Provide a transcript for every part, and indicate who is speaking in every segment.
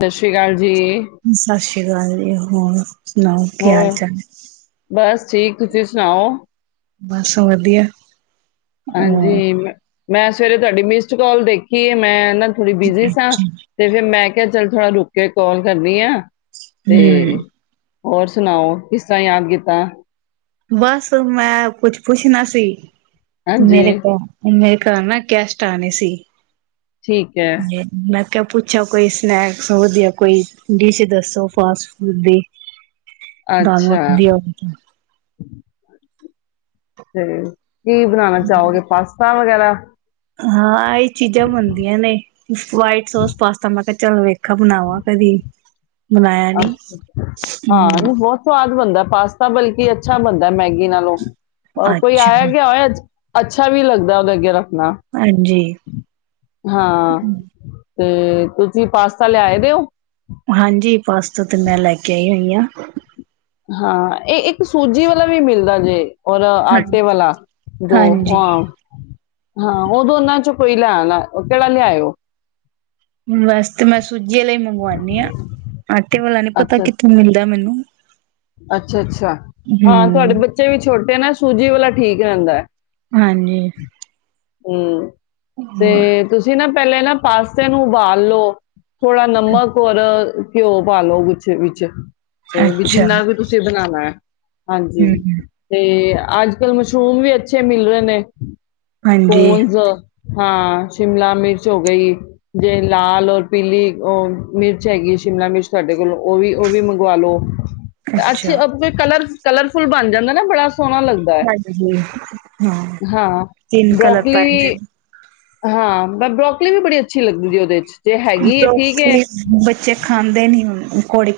Speaker 1: ਸਤਿ ਸ਼੍ਰੀ
Speaker 2: ਸਤਿ ਸ੍ਰੀ ਅਕਾਲ ਜੀ ਉਹ ਹਮ ਸੁਣਾਓ ਕੀ ਹਾਲ
Speaker 1: ਹੋਰ
Speaker 2: ਚਾਲ ਹੈ
Speaker 1: ਬਸ ਠੀਕ ਤੁਸੀਂ ਸੁਣਾਓ
Speaker 2: ਬਸ ਵਧੀਆ ਅ
Speaker 1: ਹਾਂਜੀ ਮੈਂ ਸਵੇਰੇ ਤੁਹਾਡੀ ਮਿਸਡ ਕਾਲ ਦੇਖੀ ਹੈ ਮੈਂ ਇਹ ਥੋੜੀ ਬਿਜੀੀ ਸਾਂ ਤੇ ਫਿਰ ਮੈਂ ਕਿਹਾ ਚੱਲ ਥੋੜਾ ਰੁਕੇ ਕੇ ਕਾਲ ਕਰਨੀ ਆ ਤੇ
Speaker 2: ਹਮ
Speaker 1: ਹੋਰ ਸੁਣਾਓ ਕਿਸ ਤਰ੍ਹਾਂ ਯਾਦ ਕੀਤਾ
Speaker 2: ਬਸ ਮੈਂ ਕੁੱਛ ਪੁੱਛਣਾ ਸੀ ਮੇਰੇ
Speaker 1: ਹਾਂਜੀ,
Speaker 2: ਕੋ ਮੇਰੇ ਕਰ ਨਾ ਕੈਸਟ ਆਣੇ ਸੀ
Speaker 1: ਠੀਕ ਹੈ
Speaker 2: ਕਿਆ ਪੁੱਛੋ ਕੋਈ ਸਨੈਕਸ ਵਧੀਆ ਕੋਈ ਡਿਸ਼ ਦੱਸੋ ਫਾਸਟ ਫੂਡ ਦੀ ਦਾਨ
Speaker 1: ਅੱਛਾ
Speaker 2: ਦੀ ਆ
Speaker 1: ਹਮ ਕੀ ਬਣਾਉਣਾ ਚਾਹੋਗੇ ਪਾਸਤਾ ਵਗੈਰਾ [inaudible]
Speaker 2: ਹਾਂ ਚੀਜ਼ਾਂ ਬਣਦੀਆਂ ਨੇ ਵਾਈਟ ਸੋਸ ਪਾਸਤਾ ਮੈਂ ਚਲੋ ਵੇਖਾ ਬਣਾਵਾਾਂ ਕਦੀ ਬਣਾਇਆ ਨੀ
Speaker 1: ਅੱਛੱ ਹਾਂ
Speaker 2: ਹਮ
Speaker 1: ਇਹਨੂੰ ਬਹੁਤ ਸਵਾਦ ਬਣਦਾ ਪਾਸਤਾ ਬਲਕਿ ਅੱਛਾ ਬਣਦਾ ਮੈਗੀ ਨਾਲੋਂ ਉਹ ਕੋਈ
Speaker 2: ਅੱਛਾ
Speaker 1: ਆਇਆ ਕ ਹੋਇਆਜ ਅੱਛਾ ਵੀ ਲੱਗਦਾ ਉਹਦਾਰਾ ਨਾ
Speaker 2: ਹਾਂਜੀ
Speaker 1: ਹਾਂ ਤੇ ਤੁਸੀਂ ਪਾਸਤਾ ਲਿਆਏ ਦਿਓ
Speaker 2: ਪਾਸਤੋ ਤੇ ਮੈਂ ਲੈ ਕੇ ਆਈ ਹੋਈ ਹਾਂ ਹ
Speaker 1: ਹਾਂ ਇਹ ਇੱਕ ਸੂਜੀ ਵਾਲਾ ਵੀ ਮਿਲਦਾ ਜੇ ਔਰ
Speaker 2: ਹਾਂ
Speaker 1: ਆਟੇ ਵਾਲਾ ਦੋ
Speaker 2: ਹਾਂਜੀ
Speaker 1: ਹਾਂ ਹਾਂ ਉਹਦੋ ਉਹਨਾਂ ਚੋਂ ਕੋਈ ਲਿਆ ਨਾ ਕਿਹੜਾ ਲਿਆਇਓ
Speaker 2: ਬਸ ਤੇ ਮੈਂ ਸੂਜੀ ਵਾਲਾ ਹੀ ਮੰਗਵਾਉਣੀ ਆਾਂ ਆਟੇ ਵਾਲਾ ਨੀ ਪਤਾ ਕਿੱਥੋਂ ਮਿਲਦਾ ਮੈਨੂੰ
Speaker 1: ਅੱਛਾ ਅੱਛਾ ਅੱਛਾ ਹਾਂ
Speaker 2: ਹੂੰ
Speaker 1: ਤੁਹਾਡੇ ਬੱਚੇ ਵੀ ਛੋਟੇ ਨੇ ਸੂਜੀ ਵਾਲਾ ਠੀਕ ਰਹਿੰਦਾ ਹੈ
Speaker 2: ਹਾਂਜੀ
Speaker 1: ਹਮ ਤੇ
Speaker 2: ਹੋਰ
Speaker 1: ਤੁਸੀਂ ਨਾ ਪਹਿਲੇ ਨਾ ਪਾਸੇ ਨੂੰ ਉਬਾਲ ਲੋ ਥੋੜਾ ਨਮਕ ਔਰ ਘਿਓ ਪਾਾਲੋ ਕੁਛ ਵਿੱਚ ਤੇ
Speaker 2: ਅੱਛਾ
Speaker 1: ਜਿੰਨਾ ਵੀ ਤੁਸੀਂ ਬਣਾਉਣਾ ਹੈ ਹਾਂਜੀ
Speaker 2: ਹੂੰ
Speaker 1: ਤੇ ਅੱਜ ਕੱਲ੍ਹ ਮਸ਼ਰੂਮ ਵੀ ਅੱਛੇ ਮਿਲ ਰਹੇ ਨੇ
Speaker 2: ਹਾਂਜੀ
Speaker 1: ਫੌਨਸ ਹਾਂ ਸ਼ਿਮਲਾ ਮਿਰਚ ਹੋ ਗਈ ਜੇ ਲਾਲ ਔਰ ਪੀਲੀ ਉਹ ਮਿਰਚ ਹੈਗੀ ਸ਼ਿਮਲਾ ਮਿਰਚ ਤੁਹਾਡੇ ਕੋਲ ਉਹ ਵੀ ਉਹ ਵੀ ਮੰਗਵਾ ਲਓ
Speaker 2: ਅੱਛਾ।
Speaker 1: ਅੱਛੇੇ ਕਲਰ ਕਲਰਫੁਲ ਬਣ ਜਾਂਦਾ ਨਾ ਬੜਾ ਸੋਹਣਾ ਲੱਗਦਾ ਹੈ
Speaker 2: ਹਾਂਜੀ ਹਾਂ
Speaker 1: ਹਾਂ
Speaker 2: ਤਿੰਨ ਕਲਰ
Speaker 1: ਬਰੋਕਲੀ
Speaker 2: ਪੈਂਦੇ
Speaker 1: ਵੀ
Speaker 2: ਨੇ
Speaker 1: ਹਾਂ ਮ ਬਰੋਕਲੀ ਵੀ ਬੜੀ ਅੱਛੀ ਲੱਗਦੀ ਜ ਉਹਦੇ ਚ ਜੇ ਹੈਗੀ ਹੈ ਠੀਕ ਹੈ
Speaker 2: ਲੋਕ ਬੱਚੇ ਖਾਂਦੇ ਨੀ ਹ ਕੋੜੀ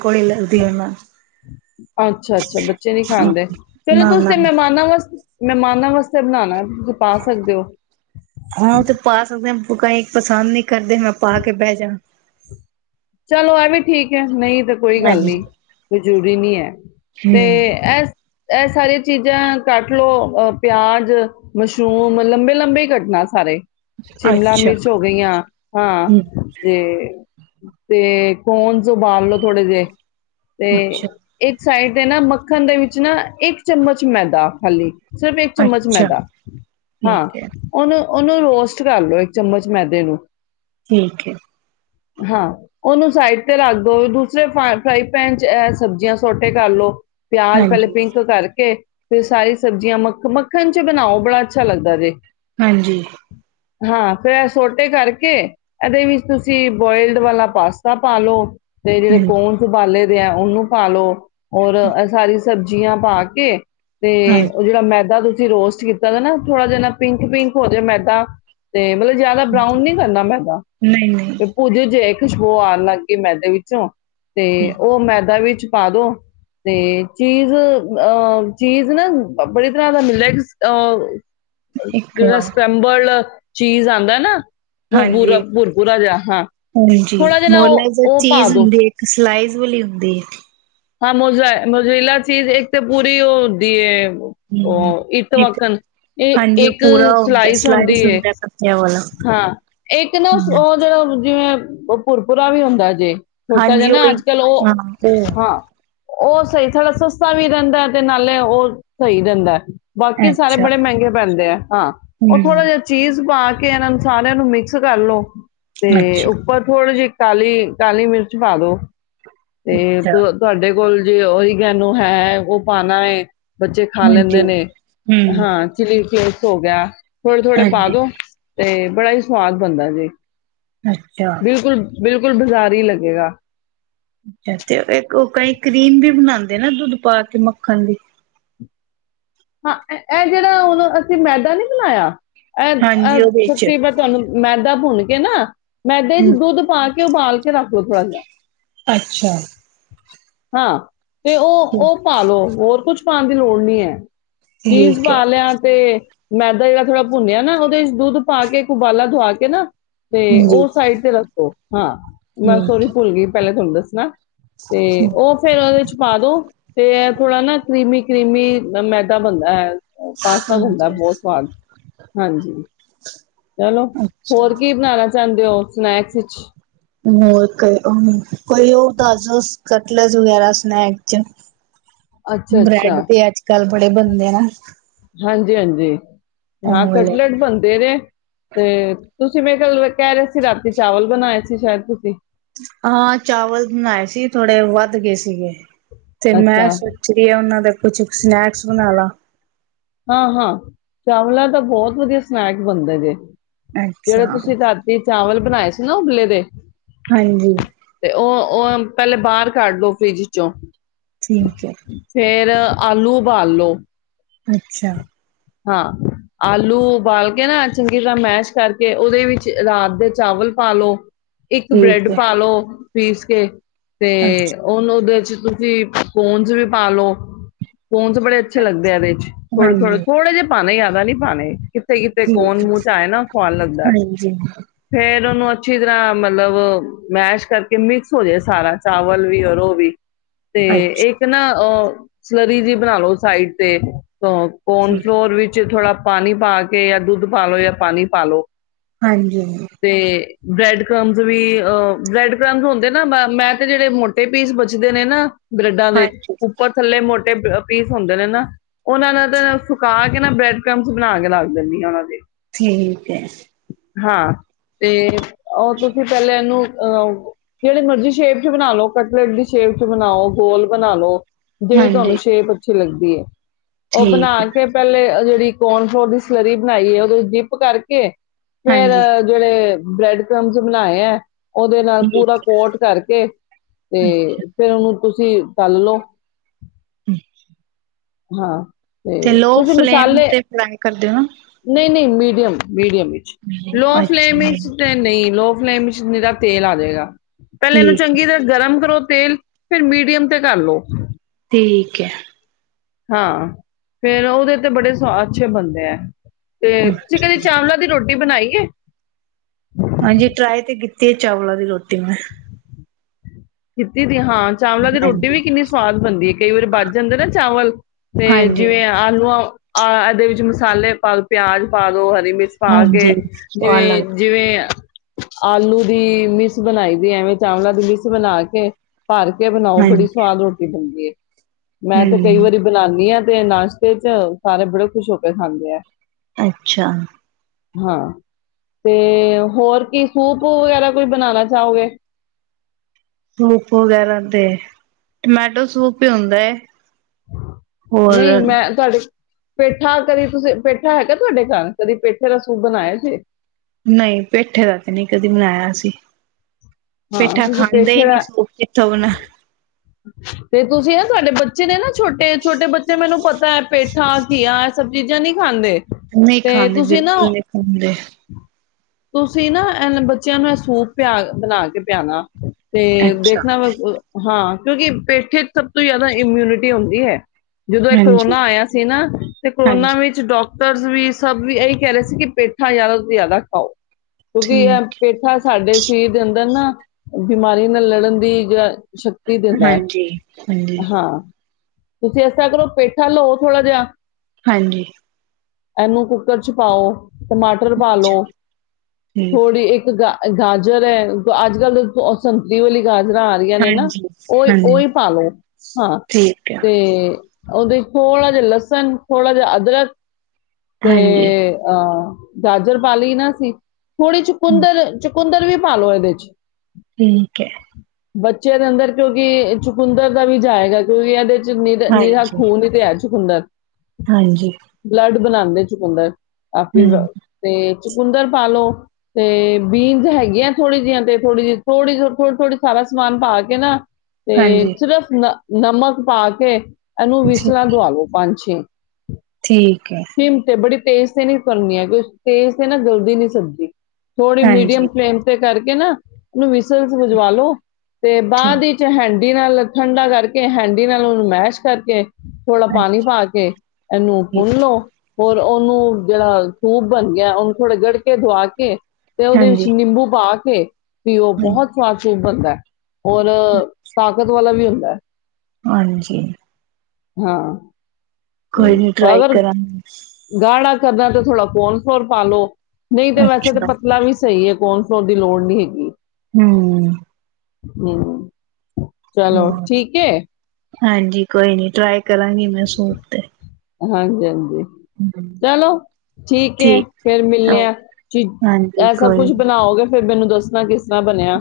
Speaker 1: ਅੱਛਾ ਅੱਛਾ ਬੱਚੇ ਨਹੀਂੀ
Speaker 2: ਨੂੰ।
Speaker 1: ਖਾਂਦੇ ਚਲੋ
Speaker 2: ਨਾ
Speaker 1: ਤੁਸੀ
Speaker 2: ਨਾ
Speaker 1: ਤੇ ਮਹਿਮਾਨਾਂ ਵਾਸਤੇ ਮਹਿਮਾਨਾਂ ਵਾਸਤੇ ਬਣਾਣਾ
Speaker 2: ਹਾਂ ਉਥੇ ਪਾ ਸਕਦੇ ਹਾਂ ਉਹ ਕ ਇੱਕ ਪਸਾਨ ਨੇ ਕਰਦੇ ਮੈਂ ਪਾ ਕੇ ਬਹਿ ਜਾਣਾ
Speaker 1: ਚਲੋ ਇਹ ਵੀ ਠੀਕ ਹੈ ਨਹੀਂ ਤਾਂ ਕੋਈ ਗੱਲ
Speaker 2: ਹਾਂਜੀ
Speaker 1: ਨੀ ਕੋਰੂਰੀ ਨੀ ਹੈ ਤੇ
Speaker 2: ਹੂੰ
Speaker 1: ਇਸ ਇਹ ਸਾਰੀਆਂ ਚੀਜ਼ਾਂ ਕੱਟ ਲਓ ਅ ਪਿਆਜ ਮਸ਼ਰੂਮ ਲੰਬੇ ਲੰਬੇ ਹੀ ਕੱਟਣਾ ਸਾਰੇ ਸ਼ਿਮਲਾ
Speaker 2: ਅੱਛਾ
Speaker 1: ਮਿਰਚ ਹੋ ਗਈਆਂ ਹਾਂ
Speaker 2: ਹੂੰ
Speaker 1: ਜੇ ਤੇ ਕਨ ਸੁ ਉਭਾਲ ਲੋੋ ਥੋੜੇ ਜਿਹੇ ਤੇ
Speaker 2: ਅੱਛਾ।
Speaker 1: ਇੱਕ ਸਾਈਡ ਦੇ ਨਾ ਮੱਖਣ ਦੇ ਵਿੱਚ ਨਾ ਇੱਕ ਚਮਚ ਮੈਦਾ ਖਾਲੀ ਸਿਰਫ ਇੱਕ ਚਮਚ
Speaker 2: ਅੱਛਾ
Speaker 1: ਮੈਦਾ ਹਾਂ
Speaker 2: ਠੀਕ ਹੈ
Speaker 1: ਉਹਨੂੰ ਉਹਨੂੰ ਰੋਸਟ ਕਰ ਲੋ ਇੱਕ ਚਮਚ ਮੈਦੇ ਨੂੰ
Speaker 2: ਠੀਕ ਹੈ
Speaker 1: ਹਾਂ ਉਹਨੂੰ ਸਾਈਡ ਤੇ ਰੱਖ ਦੋ ਦੂਸਰੇ ਫਰਾਈ ਪੈਨ ਚ ਇਹ ਸਬਜ਼ੀਆਂ ਸੋਟੇ ਕਰ ਲਉ ਪਿਆਜ ਪਹਿਲੇ
Speaker 2: ਹਾਂਜੀ
Speaker 1: ਪਿੰਕ ਕਰਕੇ ਫਿਰ ਸਾਰੀ ਸਬਜ਼ੀਆਂ ਮ ਮੱਖਣ ਚ ਬਣਾਓ ਬੜਾ ਅੱਛਾ ਲੱਗਦਾ ਜੇ
Speaker 2: ਹਾਂਜੀ
Speaker 1: ਹਾਂ ਫਿਰ ਇਹ ਸੋਟੇ ਕਰਕੇ ਇਹਦੇ ਵਿੱਚ ਤੁਸੀਂ ਬੋਇਲਡ ਵਾਲਾ ਪਾਸਤਾ ਪਾ ਲੋ ਤੇ ਜਿਹੜੇ
Speaker 2: ਹਮ
Speaker 1: ਕੋਣ ਸੰਭਾਲੇ ਉਹਨੂੰ ਪਾਾਲੋ ਹੋਔਰ ਸਾਰੀ ਸਬਜ਼ੀਆਂ ਪਾ ਕੇ ਤੇ
Speaker 2: ਹਾਂ
Speaker 1: ਉਹ ਜਿਹੜਾ ਮੈਦਾ ਦ ਤੁਸੀਂ ਰੋਸਟ ਕੀਤਾ ਨਾ ਥੋੜਾ ਜਿ ਨਾ ਪਿੰਕ ਪਿੰਕ ਹੋ ਜਾ ਮੈਦਾ ਤੇ ਮਤਲਬ ਜਿਆਦਾ ਬਰਾਊਨ ਨੀ ਕਰਨਾ ਪੈਂਦਾ
Speaker 2: ਨਹੀਂ ਨਹੀਂ
Speaker 1: ਤੇ ਭੁਜ ਜੇ ਖੁਸ਼ਬੋ ਆਣ ਲੱਗ ਗਈ ਮੈਦੇ ਵਿੱਚੋਂ ਤੇ
Speaker 2: ਠੀਕ
Speaker 1: ਉਹ ਮੈਦਾ ਵਿੱਚ ਕੁਛ ਪਾ ਦੋ ਤੇ ਚੀਜ਼ ਅਹ ਚੀਜ਼ ਨਾ ਬੜੀ ਤਰ੍ਹਾਂ ਦਾ ਮਿਲਦਾ ਅ
Speaker 2: ਇੱਕ
Speaker 1: ਜਿੰਨਾ ਸਟੈਂਬਲ ਚੀਜ਼ ਆਂਦਾ ਨਾ ਉਹ
Speaker 2: ਹਾਂਜੀ
Speaker 1: ਬੁਰ ਭੁਰਾ ਜਾ ਹਾਂ।
Speaker 2: ਹਾਂਜੀ
Speaker 1: ਥੋੜਾ ਜਿਹਾ ਨਾ ਉਹ
Speaker 2: ਮੋਲਾ ਜਾ
Speaker 1: ਉਹ ਪਾ
Speaker 2: ਚੀਜ਼
Speaker 1: ਦੋ
Speaker 2: ਹੁੰਦੀ ਏ ਇੱਕ ਸਲਾਈਜ਼ ਵਾਲੀ ਹੁੰਦੀ ਏ।
Speaker 1: ਹਾਂ, ਮੋਜ ਮੋਜਿਲਾ ਚੀਜ਼ ਇੱਕ ਤਾਂ ਪੂਰੀ ਉਹ ਹੁੰਦੀ ਐ।
Speaker 2: ਹਮ
Speaker 1: ਉਹ ਇਤ
Speaker 2: ਇੱਕ
Speaker 1: ਵਕਣ ਇਹ
Speaker 2: ਹਾਂਜੀ ਉਹ
Speaker 1: ਇੱਕ
Speaker 2: ਪੂਰਾ ਹੁੰਦਾ
Speaker 1: ਸਲਾਈਸ ਹੁੰਦੀ ਏ।
Speaker 2: ਹੁੰਦਾ ਪੱਤਿਆਂ ਵਾਲਾ
Speaker 1: ਹਾਂ ਇੱਕ ਨਾ
Speaker 2: ਹਮ
Speaker 1: ਉਹ ਜਿਹੜਾ ਜਿਵੇਂ ਉਹ ਭੁਰ ਭੁਰਾ ਵੀ ਹੁੰਦਾ ਜੇ ਛੋਟਾ ਜਿਹਾ
Speaker 2: ਹਾਂਜੀ
Speaker 1: ਨਾ
Speaker 2: ਉਹੀ
Speaker 1: ਅੱਜ- ਕੱਲ
Speaker 2: ਹਾਂ
Speaker 1: ਉਹ
Speaker 2: ਉਹ
Speaker 1: ਹਾਂ। ਉਹ ਸਹੀ ਥੋੜਾ ਸਸਤਾ ਵੀ ਰਹਿੰਦਾ ਤੇ ਨਾਲੇ ਉਹ ਸਹੀ ਰਹਿੰਦਾ। ਬਾਕੀ ਸਾਰੇ
Speaker 2: ਅੱਛਾ
Speaker 1: ਬੜੇ ਮਹਿੰਗੇ ਪੈਂਦੇ ਆ ਹਾਂ ਉਹ
Speaker 2: ਹਮ
Speaker 1: ਥੋੜ੍ਹਾ ਜਿ ਚੀਜ਼ ਪਾ ਕੇ ਕੇ ਇਹਨਾਂ ਨੂੰ ਸਾਰਿਆਂ ਨੂੰ ਮਿਕਸ ਕਰ ਲੋ। ਤੇ
Speaker 2: ਅੱਛਾ
Speaker 1: ਉੱਪਰ ਥੋੜੀ ਜਿਹੀ ਕਾਲੀ- ਕਾਲੀ ਮਿਰਚ ਪਾ ਦੋ। ਤੇ
Speaker 2: ਅੱਛਾ
Speaker 1: ਤੁ ਤੁਹਾਡੇ ਗੋਲ ਜੇ ਉਹੀ ਗੈਨ ਨੂੰ ਹੈ ਉਹ ਪਾਣਾ ਹੈ। ਬੱਚੇ ਖਾ
Speaker 2: ਹਾਂਜੀ
Speaker 1: ਲੈਂਦੇ ਨੇ
Speaker 2: ਹਮ
Speaker 1: ਹਾਂ ਚਿਲੀ ਫੀ ਹੋ ਗਿਆ। ਥੋੜੇ-ਥੋੜੇ ਪਾ
Speaker 2: ਹਾਂਜੀ
Speaker 1: ਦੋ ਤੇ ਬੜਾ ਹੀ ਸਵਾਦ ਬਣਦਾ ਜੀ।
Speaker 2: ਅੱਛਾ,
Speaker 1: ਬਿਲਕੁਲ ਬਿਲਕੁਲ ਬਾਜ਼ਾਰ ਹੀ ਲੱਗੇਗਾ।
Speaker 2: ਅੱਛਾ ਤੇ ਇੱਕ ਉਹ ਕਈ ਕਰੀਮ ਵੀ ਬਣਾਉਂਦੇ ਨਾ ਦੁੱਧ ਪਾ ਕੇ ਮੱਖਣ ਦੀ
Speaker 1: ਹਾਂ, ਅਹ
Speaker 2: ਹਾਂਜੀ
Speaker 1: ਅਹ
Speaker 2: ਉਹਦੇ ਚ
Speaker 1: ਸੱਚੀ ਬਤ ਤੁਹਾਨੂੰ ਮੈਦਾ ਹੁਣਗੇ ਨਾ ਮੈਦੇ ਚ
Speaker 2: ਹਮ
Speaker 1: ਦੁੱਧ ਪਾ ਕੇ ਕਿਉਂ ਬਾਲ ਕੇ ਰੱਖਲੋ ਥੋੜਾ ਜਾ
Speaker 2: ਅੱਛਾ
Speaker 1: ਹਾਂ ਤੇ ਉਹ ਉਹ ਪਾ ਲੋ ਹੋਰ ਕੁਛ ਪਾਉਣ ਦੀ ਲੋੜ ਨਹੀਂੀ ਹੈ ਚੀਜ਼
Speaker 2: ਠੀਕ ਹੈ
Speaker 1: ਪਾ ਲਿਆ ਤੇ ਮੈਦਾ ਜਿਹੜਾ ਥੋੜ੍ਹਾ ਭੁੰਨਿਆ ਨਾ ਉਹਦੇ ਚ ਦੁੱਧ ਪਾ ਕੇ ਉਬਾਲਾ ਦੁਆ ਕੇ ਨਾ ਤੇ
Speaker 2: ਹਾਂਜੀ
Speaker 1: ਉਹ ਸਾਈਡ ਤੇ ਰੱਖੋ ਹਾਂ। ਮੈਂ ਸੋਰੀ
Speaker 2: ਠੀਕ ਹੈ
Speaker 1: ਭੁੱਲ ਗਈ ਪਹਿਲੇ ਤੁਹਾਨੂੰ ਦੱਸਣਾ ਤੇ ਉਹ ਫੇਰ ਉਹਦੇ ਚ ਪਾ ਦੋ ਤੇ ਐ ਥੋੜਾ ਨਾ ਕਰੀਮੀ ਕ੍ਰੀਮੀ [unintelligible] [unintelligible] ਪਾਸਤਾ ਬਣਦਾ
Speaker 2: ਹਾਂਜੀ
Speaker 1: ਬਹੁਤ ਸਵਾਦ ਹਾਂਜੀ, ਚਲੋ
Speaker 2: ਅੱਛਾ
Speaker 1: ਹੋਰ ਕੀ ਬਣਾਉਣਾ ਚਾਹੁੰਦੇ ਹੋ। ਸਨੈਕਸ ਵਿੱਚ।
Speaker 2: ਕ ਹਂ ਕੋਈ ਹੋਰ ਦੱਸ ਦੋ ਲੇਸ ਵਗੈਰਾ ਸਨੈਕਸ ਚ।
Speaker 1: ਅੱਛਾ ਅੱਛਾ
Speaker 2: ਬ੍ਰੈਡ ਤੇ ਅੱਜ ਕੱਲ ਬੜੇ ਬਣਦੇ ਨੇ।
Speaker 1: ਹਾਂਜੀ ਹਾਂਜੀ। ਹਾਂ ਕਟਲੇਟ ਬਣਦੇ ਨੇ। ਤੇ ਤੁਸੀਂ ਮੇਰੇ ਖੈਲ ਕਹਿ ਰਹੇ ਸੀ ਰਾਤੀ ਚਾਵਲ ਬਣਾਏ ਸੀ ਸ਼ਾਇਦ ਤੁਸੀ।
Speaker 2: ਹਾਂ ਚਾਵਲ ਬਣਾਏ ਸੀ ਥੋੜੇ ਵੱਧ ਗਏ ਸੀਗੇ। ਤੇ ਮੈਂ
Speaker 1: ਅੱਛਾ
Speaker 2: ਸੋਚ ਰਹੀ ਆ ਉਹਨਾਂ ਦਾ ਕੁਛ ਸਨੈਕਸ ਬਣਾ ਲਾਂ।
Speaker 1: ਹਾਂ ਹਾਂ ਚਾਵਲਾਂ ਦਾ ਬਹੁਤ ਵਧੀਆ ਸਨੈਕ ਬਣਦੇ ਜੇ। ਜਿਹੜੇ
Speaker 2: ਅੱਛਾ
Speaker 1: ਤੁਸੀ ਰਾਤੀ ਚਾਵਲ ਬਣਾਏ ਸੀ ਨਾ ਉਬਲੇ ਦੇ।
Speaker 2: ਹਾਂਜੀ।
Speaker 1: ਤੇ ਉਹ ਉਹ ਪਹਿਲੇ ਬਾਹਰ ਕੱਢ ਲੋ ਫਰਿਜ ਚੋਂ।
Speaker 2: ਠੀਕ ਹੈ।
Speaker 1: ਫਿਰ ਆਲੂ ਉਬਾਲ ਲਓ।
Speaker 2: ਅੱਛਾ।
Speaker 1: ਹਾਂ ਆਲੂ ਉਬਾਲ ਕੇ ਨਾ ਚੰਗੀ ਤਰ੍ਹਾਂ ਮੈਸ਼ ਕਰਕੇ ਉਹਦੇ ਵਿੱਚ ਰਾਤ ਦੇ ਚਾਵਲ ਪਾ ਲਓ। ਇੱਕ ਬ੍ਰੈਡ
Speaker 2: ਠੀਕ ਹੈ।
Speaker 1: ਪਾ ਲੋ। ਪੀਸ ਕੇ। ਤੇ
Speaker 2: ਅੱਛਾ,
Speaker 1: ਉਹਨੂੰ ਉਹਦੇ ਚ ਤੁਸੀ ਕੋਨਸ ਵੀ ਪਾਾਲੋ। ਕੋਨਸ ਬੜੇ ਅੱਛੇ ਲੱਗਦੇ ਆ ਇਹਦੇ ਚ। ਥੋੜੇ ਥੋੜੇ
Speaker 2: ਹਾਂਜੀ
Speaker 1: ਥੋੜੇ ਜੇ ਪਾਉਣੇ ਆ। ਦਾ ਨਹੀ ਪਾਣੇ। ਕਿੱਤੇ ਕਿਤੇ ਕੌਣ
Speaker 2: ਠੀਕ
Speaker 1: ਮੂੰਹ
Speaker 2: ਹੈ।
Speaker 1: ਚ ਆਏ ਨਾ ਸੁਆਦ ਲਗਦਾ ਐ।
Speaker 2: ਹਾਂਜੀ
Speaker 1: ਫੇਰ ਫੇਰ ਉਹਨੂੰ ਅੱਛੀ ਤਰ੍ਹਾਂ ਮਤਲਬ ਮੈਸ਼ ਕਰਕੇ ਮਿਕਸ ਹੋ ਜਾਏ ਸਾਰਾ ਚਾਵਲ ਵੀ ਔਰ ਉਹ ਵੀ। ਤੇ
Speaker 2: ਅੱਛਾ।
Speaker 1: ਇੱਕ ਨਾ ਅਓ ਸਲਰੀ ਜੀ ਬਣਾਲੋ ਸਾਈਡ ਤੇ। ਕੋਨ
Speaker 2: ਠੀਕ।
Speaker 1: ਫਲੋਰ ਵਿੱਚ ਥੋੜਾ ਪਾਣੀ ਪਾ ਕੇ ਜਾਂ ਦੁੱਧ ਪਾ ਲੋੋ ਜਾਂ ਪਾਣੀ ਪਾ ਲ ਲੋ
Speaker 2: ਹਾਂਜੀ
Speaker 1: ਬ੍ਰੈਡ ਕ੍ਰਮਜ਼ ਵੀ ਬ੍ਰੈਡ ਕ੍ਰਮ ਹੁੰਦੇ ਨਾ ਮੈਂ ਤੇ ਜਿਹੜੇ ਮੋਟੇ ਪੀਸ ਬਚਦੇ ਨੇ ਨਾ ਬ੍ਰੈਡਾਂ ਦੇ
Speaker 2: ਹਾਂਜੀ।
Speaker 1: ਉੱਪਰ ਥੱਲੇ ਮੋ ਪੀਸ ਹੁੰਦੇ ਨੇ ਨਾ ਉਹਨਾਂ ਦਾ ਸੁਕਾ ਬ੍ਰੈਡ ਕ੍ਰਮਸ ਬਣਾ ਕੇ ਲੱਗ ਦਦੀ ਆ ਉਹਨਾਂ ਦੇ
Speaker 2: ਠੀਕ ਹੈ
Speaker 1: ਹਾਂ ਤੇ ਉਹ ਤੁਸੀਂ ਪਹਿਲੇ ਇਹਨੂੰ ਅਹ ਜਿਹੜੇ ਮਰਜ਼ੀ ਸ਼ੇਪ ਚ ਬਣਾ ਲੋ ਕਟਲੇਟ ਦੀ ਸ਼ੇਪ ਚ ਬਣਾਓ ਗੋਲ ਬਣਾ ਲਓ ਜਿਹੜੀ ਤੁਹਾਨੂੰ
Speaker 2: ਹਾਂਜੀ
Speaker 1: ਛੇ ਅੱਛੀ ਲੱਗਦੀ ਉਹ ਬਣਾ
Speaker 2: ਠੀਕ ਹੈ,
Speaker 1: ਕੇ ਪਹਿਲੇ ਜਿਹੇ ਕੋਨ ਫਲੋਰ ਦੀ ਸਲਰੀ ਬਣਾਈਏ ਉਹਦੇ ਜਿਪ ਕਰਕੇ ਫੇਰ
Speaker 2: ਹਾਂਜੀ
Speaker 1: ਜਿਹੜੇ ਬ੍ਰੈਡ ਕ੍ਰਮਸ ਬਣਾਏ ਹੈ ਉਹਦੇ ਨਾਲ
Speaker 2: ਠੀਕ
Speaker 1: ਪੂਰਾ ਕੋਟ ਕਰਕੇ ਤੇ
Speaker 2: ਹੈ। ਅੱਛਾ।
Speaker 1: ਫੇਿਰ ਉਹਨੂੰ ਤੁਸੀਂ ਚੱਲਲਓ
Speaker 2: ਹਮ
Speaker 1: ਹਾਂ ਤੇ ਤੁਸੀ
Speaker 2: ਫਲੇਮ
Speaker 1: ਮਸਾਲੇ
Speaker 2: ਤੇ ਫਰਾਈ ਕਰ ਦੇਣਾ।
Speaker 1: ਨਹੀਂ ਨਹੀਂ ਮੀਟ [inaudible] ਮੀਡੀਅਮ ਵਿੱਚ ਲੋ ਫਲੇਮ
Speaker 2: ਅੱਛਾ
Speaker 1: ਵਿੱਚ ਤੇ ਨਹੀਂ ਲੋ ਫਲੇਮ ਚ ਨਰਾ ਤੇਲ ਆ ਜਾਵੇਗਾ ਪਹਿਲੇ ਇਹਨੂੰ
Speaker 2: ਠੀਕ।
Speaker 1: ਚੰਗੀ ਤਰ੍ਹਾਂ ਗਰਮ ਕਰੋ ਤੇਲ ਫਿਰ ਮੀਡੀਅਮ ਤੇ ਕਰ ਲੋ
Speaker 2: ਠੀਕ ਹੈ
Speaker 1: ਹਾਂ ਫੇਰ ਉਹਦੇ ਤੇ ਬੜੇ ਅੱਛੇ ਬੰਦੇ ਹੈ ਤੇ ਤੁਸੀਂ ਕਹਿੰਦੇ ਚਾਵਲਾਂ ਦੀ ਰੋਟੀ ਰੁਟੀ ਬਣਾਈਏ
Speaker 2: ਹਾਂਜੀ ਟਰਾਈ ਤੇ ਕੀਤੀ ਹੈ ਚਾਵਲਾਂ ਦੀ ਰੋਟੀ ਮੈਂ
Speaker 1: ਕਿ ਕੀਤੀ ਹਾਂ ਚਾਵਲਾ ਦੀ ਰੋਟੀ
Speaker 2: ਹਾਂਜੀ।
Speaker 1: ਵੀ ਕਿੰਨੀ ਸਵਾਦ ਬਣਦੀ ਹੈ ਕਈ ਵਾਰੀ ਵੱਜ ਜਾਂਦੇ ਨਾ ਚਾਵਲ ਤੇ
Speaker 2: ਹਾਂਜੀ।
Speaker 1: ਜਿਵੇਂ ਆਲੂਆਂ ਆ ਇਹਦੇ ਵਿੱਚ ਮਸਾਲੇ ਪਾ ਪਿਆਜ ਪਾ ਦੋ ਵਿੱਚ ਪਾ ਕੇ
Speaker 2: ਹਾਂਜੀ। ਸਵਾਦ
Speaker 1: ਜਿਵੇਂ
Speaker 2: ਲੱਗਦਾ।
Speaker 1: ਜਿਵੇਂ ਆਲੂ ਦੀ ਮਿਸ ਬਣਾਈ ਦੀ, ਐਵੇਂ ਚਾਵਲਾਂ ਦੀ ਮਿਸ। ਬਣਾ ਕੇ। ਭਰ ਕੇ ਬਣਾਓ ਬੜੀ
Speaker 2: ਹਾਂਜੀ।
Speaker 1: ਸਆਦ ਰੋਟੀ ਬਣਦੀ ਏ। ਮੈਂ ਤੇ ਕਈ
Speaker 2: ਹੂੰ।
Speaker 1: ਵਾਰੀ ਬਣਾਉਾਨਦੀ ਹਾਂ। ਤੇ ਨਾਸ਼ਤੇ ਚ ਸਾਰੇ ਬੜੇ ਖੁਸ਼ ਹੋ ਕੇ ਖਾਂਦੇ ਆ।
Speaker 2: ਅੱਛਾ।
Speaker 1: ਹਾਂ ਤੇ ਹੋਰ ਕੀ ਸੂਪ ਵਗੈਰਾ ਕੋਈ ਬਣਾਉਣਾ ਚਾਹੋਗੇ।
Speaker 2: ਸੂਪ ਵਗੈਰਾ ਤੇ ਟਮੈਟੋ ਸੂਪ ਹੀ ਹੁੰਦਾ ਹੈ।
Speaker 1: ਨਹੀਂ ਮੈਂ ਤੁਹਾਡੇ। ਪੇਠਾ ਕਦੀ ਤੁਸੀਂ ਪੈਠਾ ਹੈਗਾ ਤੁਹਾਡੇ ਘਰ ਕਦੀ ਪੈਠੇ ਦਾ ਸੂਪ ਬਣਾਏ ਸੀੇ।
Speaker 2: ਨਹੀਂ ਪੇਠਾ ਦਾ ਤੇ ਨਹੀਂ ਕਦੀ ਬਨਾਇਆ ਸੀ।
Speaker 1: ਹਾਂ ਤੁਸੀਂ ਪੇਠੇ ਦਾ
Speaker 2: ਕਿੱਥੋਂ ਬਣਾ
Speaker 1: ਤੇ ਤੁਸੀਂ ਨਾ ਸਾਡੇੱਚੇ ਬੱਚੇ ਨੇ ਨਾ ਛੋਟੇ- ਛੋਟੇ ਬੱਚੇ ਮੈਨੂੰ ਪਤਾ ਹੈ। ਪੇਠਾ, ਘੀਆ ਇਹ ਸਭ ਚੀਜ਼ਾਂ ਨਹੀਂੀ ਖਾਂਦੇ।
Speaker 2: ਨਹੀਂ
Speaker 1: ਤੇ
Speaker 2: ਖਾਂਦੇ
Speaker 1: ਤੁਸੀਂ ਨਾ
Speaker 2: ਬਿਲਕੁਲ ਨਹੀਂ ਖਾਂਦੇ।
Speaker 1: ਤੁਸੀਂ ਨਾ ਇਹ ਬੱਚਿਆਂ ਨੂੰ, ਇਹ ਸੂਪ ਪਿਆ ਬਣਾ ਕੇ ਕਿ ਧਿਆ ਨਾ। ਤੇ
Speaker 2: ਅੱਛਾ
Speaker 1: ਦੇਖਣਾ ਵ ਹਾਂ। ਕਿਉਂਕਿ ਪੇਠੇ ਚ ਸਭ ਤੋਂ ਜ਼ਿਆਦਾ ਇਮਿਊਨਿਟੀ ਹਉਂਦੀ ਹੈ। ਜਦੋਂ ਇਹ
Speaker 2: ਹਾਂਜੀ
Speaker 1: ਕਰੋਨਾ ਆਇਆ ਸੀ ਨਾ ਤੇ ਕਰੋਨਾ
Speaker 2: ਹਾਂਜੀ
Speaker 1: ਵਿੱਚ ਡਾਕ ਵੀ ਸਭ ਵੀ ਇਹੀ ਕਹਿ ਰਹੇ ਸੀ ਕਿ ਪੇਠਾ ਜ਼ਿਆਦਾ ਤੋਂ ਜ਼ਿਆਦਾ ਖਾਓ। ਕਿਉਂਕਿ ਇਹ
Speaker 2: ਠੀਕ
Speaker 1: ਪੇਠਾ ਸਾਡੇ। ਚ [inaudible] ਨਾ ਬਿਮਾਰੀਆਂ ਨਾਲ ਲੜਨ ਦੀ ਜਾਂ। ਸ਼ਕਤੀ ਦਿੰਦਾ ਹੈ।
Speaker 2: ਹਾਂਜੀ ਹਾਂਜੀ
Speaker 1: ਹਾਂ ਤੁਸੀਂ ਐਸਾ ਕਰੋ ਪੇਠਾ ਲਓ ਥੋੜਾ ਜਿਹਾ।
Speaker 2: ਹਾਂਜੀ।
Speaker 1: ਇਹਨੂੰ ਕੁੱਕਰ ਚ ਪਾਓ। ਟਮਾਟਰ ਪਾ ਲੋ
Speaker 2: ਅੱਛਾ ਠੀਕ
Speaker 1: ਥੋੜ੍ਹੀ, ਇੱਕ ਗ ਗਾਜਰ ਹੈ। ਅੱਜ ਕੱਲ ਬਤ ਸੰਤਰੀ ਵਾਲ ਗਾਜਰਾਂ ਆ ਰਹੀਆਂ ਨੇ ਨਾ
Speaker 2: ਹਾਂਜੀ
Speaker 1: ਉਹਹੀ
Speaker 2: ਹਾਂਜੀ
Speaker 1: ਉਹੀ ਪਾ ਲੋ ਹਾਂ।
Speaker 2: ਠੀਕ ਆ
Speaker 1: ਤੇ ਉਹਦੇ ਥੋੜਾ ਜਿਹਾ ਲਸਣ, ਥੋੜਾ ਜਿਹਾ ਅਦਰਕ ਤੇ
Speaker 2: ਹਾਂਜੀ
Speaker 1: ਅਹ। ਗਾਜਰ ਪਾ ਲਈ ਨਾ ਅਸੀਂ। ਥੋੜੀ ਚੁਕੰਦਰ ਚੁਕੰਦਰ ਵੀ ਪਾ ਲੋੋ ਇਹਦੇ ਚ। ਜੀ
Speaker 2: ਠੀਕ ਹੈ
Speaker 1: ਬੱਚਿਆਂ ਦੇ ਅੰਦਰ ਕਿਉਂਕਿ ਚੁਕੁੰਦਰ ਦਾ ਵੀ ਜਾਏਗਾ ਕਿਉਂਕਿ ਇਹਦੇ ਚ ਨੀਂਰਾ
Speaker 2: ਹਾਂਜੀ
Speaker 1: ਖੂਨ ਤੇ ਹੈ ਚੁਕੰਦਰ
Speaker 2: ਹਾਂਜੀ
Speaker 1: ਬਣਾਦੇ ਚੁਕੰਦਰ ਆਪੀ
Speaker 2: ਹਮ
Speaker 1: ਤੇ ਚਕੁੰਦਰ ਪਾਲੋ ਤੇ ਬੀਨਸ ਹੈਗੀਆਂ ਥੋੜ੍ਹੀ ਜਹੀਆਂ ਤੇ ਥੋੜ੍ਹੀ ਜਿਹੀ ਥੋੜ੍ਹੀ ਥੋੜੀ ਥੋੜ੍ਹੀ ਸਾਰਾ ਸਮਾਨ ਪਾ ਕੇ ਨਾ ਤੇ
Speaker 2: ਹਾਂਜੀ
Speaker 1: ਸਿਰਫ਼ ਨਾ ਨਮਕ ਪਾ ਕੇ ਇਹਨੂੰ ਵਿਸਲਾ
Speaker 2: ਠੀਕ
Speaker 1: ਦੁਆਲੋ ਪੰਜ ਛੇ
Speaker 2: ਠੀਕ ਹੈ
Speaker 1: ਸਿਮ ਤੇ ਬੜੀ ਤੇਜ਼ ਤੇ ਨੀ ਕਰਨੀਆਂ ਤੇਜ਼ ਤੇ ਨਾ ਗਲਦੀ ਨੀ ਸਬਜ਼ੀ ਥੋੜੀ ਮੀਡੀਅਮ
Speaker 2: ਹਾਂਜੀ
Speaker 1: ਫਲੇਮ ਤੇ ਕਰਕੇ ਨਾ ਉਹਨੂੰ ਵਿਸਲਸ ਵਜਵਾ ਲੋ। ਤੇ ਬਾਅਦ
Speaker 2: ਠੀਕ
Speaker 1: ਵਿੱਚ ਚ ਹੰਡ ਹਂਡੀ ਨਾਲ ਠੰਡਾ ਕਰਕੇ ਹੈਂਡੀ ਨਾਲ ਉਹਨੂੰ ਮੈਸ਼ ਕਰਕੇ ਥੋੜ੍ਹਾ ਪਾਣੀ
Speaker 2: ਅੱਛਾ
Speaker 1: ਪਾ ਕੇ ਇਹਨੂੰ ਭੁੰਨ
Speaker 2: ਹਾਂਜੀ।
Speaker 1: ਲੋ ਹੋਰ ਉਹਨੂੰ ਜਿਹੜਾ ਸੂਪ ਬਣ ਗਿਆ ਉਹਨੂੰ ਥੋੜਾ ਗੜ ਕੇ ਦਵਾ ਕੇ ਤੇ ਉਹਦੇ ਵਿੱਚ
Speaker 2: ਹਾਂਜੀ,
Speaker 1: ਨਿੰਬੂ ਪਾਕੇ [unintelligible] ਵੀ ਉਹ ਬਹੁਤ ਸਵਾਦ ਸੂਪ ਬੰਦਾ ਏ। ਹੋਰ ਤਾਕਤ ਵਾਲਾ ਵੀ ਹੁੰਦਾ ਏ।
Speaker 2: ਹਾਂਜੀ
Speaker 1: ਹਾਂ ਤੇ
Speaker 2: ਕੋਈ ਨੀ ਟਰਾਈ
Speaker 1: ਅਗਰ
Speaker 2: ਕਰਾਂਗੇ।
Speaker 1: ਗਾੜਾ ਕਰਨਾ ਤੇ ਥੋੜਾ ਕੌਨ ਫਲੋਰ ਪਾ ਲੋ। ਨਹੀਂ ਤੇ ਵੈਸੇ ਤਾਂ
Speaker 2: ਅੱਛਾ,
Speaker 1: ਪਤਲਾ ਵੀ ਸਹੀ ਹੈ ਕੌਣ ਫੋਉਣ ਦੀ ਲੋੜ ਨਹੀਂ ਹੈਗੀ
Speaker 2: ਹਮ
Speaker 1: ਹਮ ਚਲੋ
Speaker 2: ਹੋਰ
Speaker 1: ਠੀਕ ਹੈ
Speaker 2: ਹਾਂਜੀ ਕੋਈ ਨੀ ਟਰਾਈ ਕਰਾਂਗੀ ਮੈਂ ਸੂਟ ਤੇ
Speaker 1: ਹਾਂਜੀ ਹਾਂਜੀ
Speaker 2: ਹੂੰ।
Speaker 1: ਚਲੋ ਠੀਕ ਹੈ ਫੇਰ ਮਿਲਲੇਿਆ
Speaker 2: ਹਾਂਜੀ
Speaker 1: ਇਹ ਸਭ
Speaker 2: ਕੋਈ
Speaker 1: ਕੁੱਛ
Speaker 2: ਨੀ।
Speaker 1: ਬਣਾਓਗੇ ਫੇਰ ਮੈਨੂੰ ਦੱਸ ਕਿਸ ਨਾ ਕਿਸ ਤਰ੍ਹਾਂ ਬਣਿਆ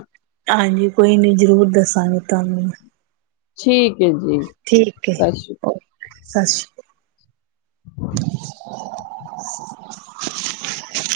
Speaker 2: ਹਾਂਜੀ ਕੋਈ ਨੀ ਜ਼ਰੂਰ ਦੱਸਾਂਗੇ ਤੁਹਾਨੂੰ [inaudible]
Speaker 1: ਠੀਕ ਜੀ ਜੀ
Speaker 2: ਠੀਕ ਏ।
Speaker 1: ਸਤਿ ਸ਼੍ਰੀ
Speaker 2: ਓਕੇ, ਸਤਿ ਸ਼੍ਰੀ [unintelligible]